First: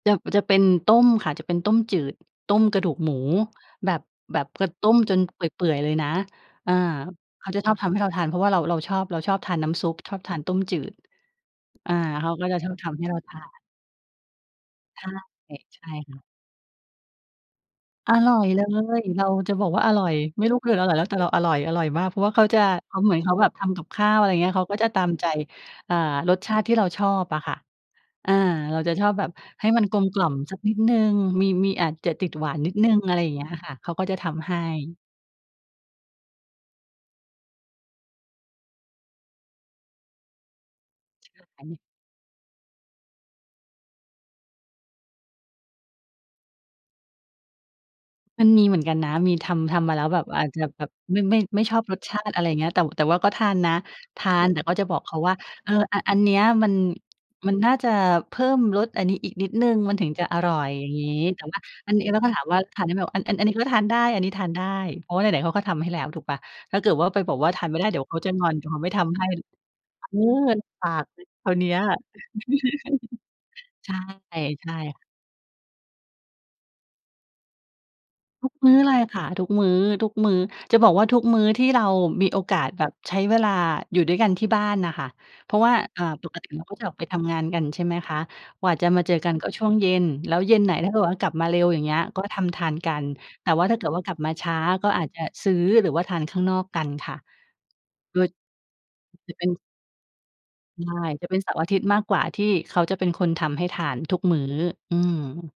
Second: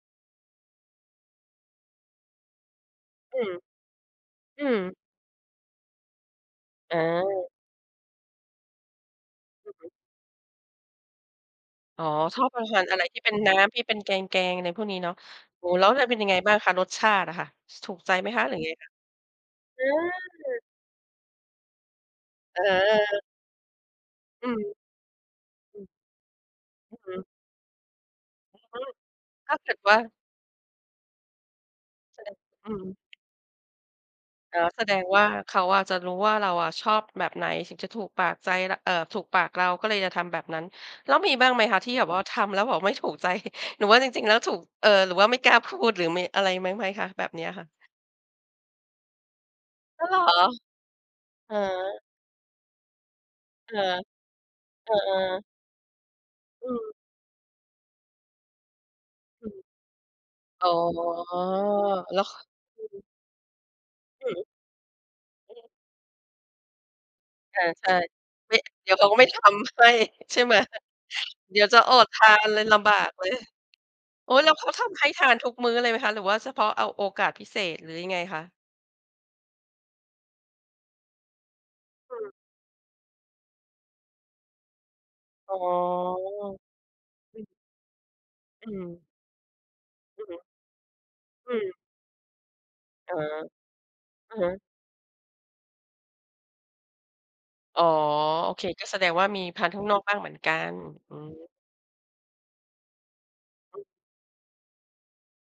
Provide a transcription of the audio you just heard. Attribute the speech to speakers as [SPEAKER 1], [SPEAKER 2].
[SPEAKER 1] จะ จะเป็นต้มค่ะ จะเป็นต้มจืด ต้มกระดูกหมู
[SPEAKER 2] อืม
[SPEAKER 1] แบบ แบบ
[SPEAKER 2] อ
[SPEAKER 1] ก
[SPEAKER 2] ืม
[SPEAKER 1] ต้มจนเปื่อย ๆ เลยนะ อา
[SPEAKER 2] อ
[SPEAKER 1] เข
[SPEAKER 2] า
[SPEAKER 1] าจะชอบทำให้เราทาน เพราะว่าเรา เราชอบ เราชอบทานน
[SPEAKER 2] อ
[SPEAKER 1] ้
[SPEAKER 2] ือฮ
[SPEAKER 1] ำซุ
[SPEAKER 2] ึ
[SPEAKER 1] ป ชอบทานต้มจืด อา
[SPEAKER 2] อ๋อ
[SPEAKER 1] เขา
[SPEAKER 2] ช
[SPEAKER 1] ก
[SPEAKER 2] อ
[SPEAKER 1] ็
[SPEAKER 2] บ
[SPEAKER 1] จะ
[SPEAKER 2] ประ
[SPEAKER 1] ชอ
[SPEAKER 2] ท
[SPEAKER 1] บ
[SPEAKER 2] าน
[SPEAKER 1] ท
[SPEAKER 2] อะ
[SPEAKER 1] ำ
[SPEAKER 2] ไ
[SPEAKER 1] ใ
[SPEAKER 2] ร
[SPEAKER 1] ห้เร
[SPEAKER 2] ที
[SPEAKER 1] า
[SPEAKER 2] ่เป
[SPEAKER 1] ท
[SPEAKER 2] ็น
[SPEAKER 1] า
[SPEAKER 2] น
[SPEAKER 1] น
[SPEAKER 2] ้ำ ที่เป็นแกง ๆ อะไรพวกนี้
[SPEAKER 1] ใช
[SPEAKER 2] เน
[SPEAKER 1] ่
[SPEAKER 2] าะ โอ้โฮ
[SPEAKER 1] ใช
[SPEAKER 2] แล้
[SPEAKER 1] ่
[SPEAKER 2] ว ป เ
[SPEAKER 1] ค
[SPEAKER 2] ป็
[SPEAKER 1] ่
[SPEAKER 2] น
[SPEAKER 1] ะ
[SPEAKER 2] ยังไงบ้างคะ? รสชาติอะค่ะ ถูกใ
[SPEAKER 1] อ
[SPEAKER 2] จไหม
[SPEAKER 1] ร่อ
[SPEAKER 2] คะ?
[SPEAKER 1] ย
[SPEAKER 2] หรือ
[SPEAKER 1] เล
[SPEAKER 2] ยังไงคะ?
[SPEAKER 1] ย เราจะบอก
[SPEAKER 2] เ
[SPEAKER 1] ว
[SPEAKER 2] อ
[SPEAKER 1] ่าอร่อย
[SPEAKER 2] อ
[SPEAKER 1] ไม่รู้คืออร่อยแล้ว แต่เราอร่อย อร่อยมาก เพราะว่าเขาจะ เหมือน
[SPEAKER 2] เออ
[SPEAKER 1] เขาแบบทำกับข้าว อะไรอย่างเ
[SPEAKER 2] อื
[SPEAKER 1] งี้ย เขา
[SPEAKER 2] ม
[SPEAKER 1] ก็จะตามใจ
[SPEAKER 2] อืม
[SPEAKER 1] อา รสชาติที่เรา
[SPEAKER 2] อื
[SPEAKER 1] ช
[SPEAKER 2] อ
[SPEAKER 1] อ
[SPEAKER 2] ฮึ
[SPEAKER 1] บอะค่ะ อา
[SPEAKER 2] อ
[SPEAKER 1] เร
[SPEAKER 2] ื
[SPEAKER 1] า
[SPEAKER 2] ม
[SPEAKER 1] จะชอบแบบ
[SPEAKER 2] ถ้า
[SPEAKER 1] ให
[SPEAKER 2] เ
[SPEAKER 1] ้
[SPEAKER 2] กิด
[SPEAKER 1] มัน
[SPEAKER 2] ว
[SPEAKER 1] ก
[SPEAKER 2] ่า
[SPEAKER 1] ลมกล่อมสักนิดหนึ่ง มี มีอาจจะ
[SPEAKER 2] ใช
[SPEAKER 1] ต
[SPEAKER 2] ่
[SPEAKER 1] ิดหวาน
[SPEAKER 2] อื
[SPEAKER 1] นิด
[SPEAKER 2] ม
[SPEAKER 1] หนึ่ง อะไรอย่างเงี้ยอะค่ะ เขาก็จะทำให
[SPEAKER 2] อ๋อ แสด
[SPEAKER 1] ้
[SPEAKER 2] งว่าเขาอะจะรู้ว่าเราอะชอบแบบไหน ถึงจะถูกปากใจ ล เอ่อ ถูกปากเรา ก็เลยจะทำแบบนั้น แล้ว
[SPEAKER 1] ใ
[SPEAKER 2] ม
[SPEAKER 1] ช
[SPEAKER 2] ี
[SPEAKER 1] ่
[SPEAKER 2] บ้างไห
[SPEAKER 1] อ
[SPEAKER 2] ม
[SPEAKER 1] ันนี
[SPEAKER 2] ค
[SPEAKER 1] ้
[SPEAKER 2] ะที่แบบว่าทำแล้วแบบไม่ ถูกใจ หรือว่าจริง ๆ แล้วถูก เออ หรือว่าไม่กล้าพูด หรือมีอะไรบ้างไหมคะ? แบบเนี้ยค่ะ
[SPEAKER 1] มันมีเหมือนกันนะ มีทำ ทำมาแ
[SPEAKER 2] อ
[SPEAKER 1] ล้
[SPEAKER 2] ๋อ
[SPEAKER 1] ว
[SPEAKER 2] เหร
[SPEAKER 1] แบ
[SPEAKER 2] อ?
[SPEAKER 1] บอาจจะแบบไม่
[SPEAKER 2] อ
[SPEAKER 1] ไม่ชอบรส
[SPEAKER 2] า
[SPEAKER 1] ชาติ อะไรอย่างเงี้ย แต่ แต่ว่าก็ทานน
[SPEAKER 2] เ
[SPEAKER 1] ะ
[SPEAKER 2] ออ
[SPEAKER 1] ทาน แต่ก็จะ
[SPEAKER 2] เออ
[SPEAKER 1] บอกเขาว่า
[SPEAKER 2] ๆ
[SPEAKER 1] "เออ อ อันเนี้ย
[SPEAKER 2] อ
[SPEAKER 1] มัน
[SPEAKER 2] ืม
[SPEAKER 1] มันน่าจะเพิ่มรสอันนี้อีก
[SPEAKER 2] อ
[SPEAKER 1] น
[SPEAKER 2] ื
[SPEAKER 1] ิด
[SPEAKER 2] ม
[SPEAKER 1] หนึ่ง มันถึงจะอร่อ
[SPEAKER 2] อ๋
[SPEAKER 1] ย"
[SPEAKER 2] อ
[SPEAKER 1] อย่างงี้ แต่ว่าอันนี้ แ
[SPEAKER 2] แ
[SPEAKER 1] ล
[SPEAKER 2] ล
[SPEAKER 1] ้
[SPEAKER 2] ้
[SPEAKER 1] ว
[SPEAKER 2] ว
[SPEAKER 1] ก็
[SPEAKER 2] ข
[SPEAKER 1] ถามว
[SPEAKER 2] อ
[SPEAKER 1] ่า "ทาน
[SPEAKER 2] ื
[SPEAKER 1] ได้ไหม?"
[SPEAKER 2] ม
[SPEAKER 1] บอก "อัน อัน อันนี้ก็ทานได้ อัน
[SPEAKER 2] อ
[SPEAKER 1] นี
[SPEAKER 2] ื
[SPEAKER 1] ้ท
[SPEAKER 2] ม
[SPEAKER 1] านได้" เพราะว่าไหน ๆ เข
[SPEAKER 2] อื
[SPEAKER 1] าก็
[SPEAKER 2] ม
[SPEAKER 1] ทำให้แล้วถูกเปล่า ถ้าเกิดว่าไปบอกว่า
[SPEAKER 2] อ
[SPEAKER 1] ท
[SPEAKER 2] า
[SPEAKER 1] านไม่ไ
[SPEAKER 2] ใ
[SPEAKER 1] ด
[SPEAKER 2] ช
[SPEAKER 1] ้
[SPEAKER 2] ่
[SPEAKER 1] เดี๋ยวเขาจะงอ
[SPEAKER 2] ไม
[SPEAKER 1] น
[SPEAKER 2] ่
[SPEAKER 1] เดี๋ยวเขา
[SPEAKER 2] เ
[SPEAKER 1] ไ
[SPEAKER 2] ด
[SPEAKER 1] ม
[SPEAKER 2] ี
[SPEAKER 1] ่
[SPEAKER 2] ๋ยวเ
[SPEAKER 1] ท
[SPEAKER 2] ขาก็
[SPEAKER 1] ำใ
[SPEAKER 2] ไ
[SPEAKER 1] ห
[SPEAKER 2] ม่
[SPEAKER 1] ้
[SPEAKER 2] ทำให้
[SPEAKER 1] เออ
[SPEAKER 2] ใช่ไหม
[SPEAKER 1] บากเลยครา
[SPEAKER 2] เ
[SPEAKER 1] ว
[SPEAKER 2] ดี๋
[SPEAKER 1] เ
[SPEAKER 2] ย
[SPEAKER 1] น
[SPEAKER 2] ว
[SPEAKER 1] ี้
[SPEAKER 2] จะ
[SPEAKER 1] ย
[SPEAKER 2] อดทานเลย ลำบากเลย
[SPEAKER 1] ใช่
[SPEAKER 2] โอ๊ย แล้วเ
[SPEAKER 1] ใ
[SPEAKER 2] ข
[SPEAKER 1] ช
[SPEAKER 2] า
[SPEAKER 1] ่
[SPEAKER 2] ท
[SPEAKER 1] ค่
[SPEAKER 2] ำ
[SPEAKER 1] ะ
[SPEAKER 2] ให้ทานทุกมื้อเลยไหมคะ? หรือว่าเฉพาะเอาโอกาสพิเศษ หรือยังไงคะ?
[SPEAKER 1] ทุกมื้อเลยค่ะ ทุกมื้อ ทุกมื้อ จะบอกว่าทุกมื้อที่เรา
[SPEAKER 2] อื
[SPEAKER 1] มี
[SPEAKER 2] ม
[SPEAKER 1] โอกาสแบบใช้เวลาอยู่ด้วยกันที่บ้านน่ะค่ะ เพ
[SPEAKER 2] อ๋
[SPEAKER 1] ร
[SPEAKER 2] อ
[SPEAKER 1] าะว่า อ่า ปกติเราก็จะออกไปทำง
[SPEAKER 2] อื
[SPEAKER 1] าน
[SPEAKER 2] ม
[SPEAKER 1] กัน ใช่ไหมคะ ก
[SPEAKER 2] อ
[SPEAKER 1] ว
[SPEAKER 2] ื
[SPEAKER 1] ่าจะม
[SPEAKER 2] ม
[SPEAKER 1] าเจอกันก็ช่วงเย็น
[SPEAKER 2] อือ
[SPEAKER 1] แล
[SPEAKER 2] ฮ
[SPEAKER 1] ้
[SPEAKER 2] ึ
[SPEAKER 1] วเย็นไหนถ้าเกิดว่ากลับมา
[SPEAKER 2] อ
[SPEAKER 1] เ
[SPEAKER 2] ื
[SPEAKER 1] ร็ว
[SPEAKER 2] ม
[SPEAKER 1] อย่างเงี้ย ก็ทำทานกัน
[SPEAKER 2] อ๋อ
[SPEAKER 1] แต่ว่าถ้าเกิดว่ากลับม
[SPEAKER 2] อ
[SPEAKER 1] า
[SPEAKER 2] ือ
[SPEAKER 1] ช
[SPEAKER 2] ฮึ
[SPEAKER 1] ้าก็อาจจะซื้อ หรือว่าทานข้างนอกกันค่ะ
[SPEAKER 2] อ๋อ
[SPEAKER 1] โดย
[SPEAKER 2] โอเค ก็แสดงว่า
[SPEAKER 1] จะ
[SPEAKER 2] มี
[SPEAKER 1] เป็น
[SPEAKER 2] ทานข้างนอกบ้างเหมือนกัน
[SPEAKER 1] ใช่
[SPEAKER 2] อื
[SPEAKER 1] จะเป็น
[SPEAKER 2] ม
[SPEAKER 1] เสาร์อาทิตย์มากกว่าที่เขาจะเป็นคนทำให้ท
[SPEAKER 2] อืม
[SPEAKER 1] านทุกมื้อ อืม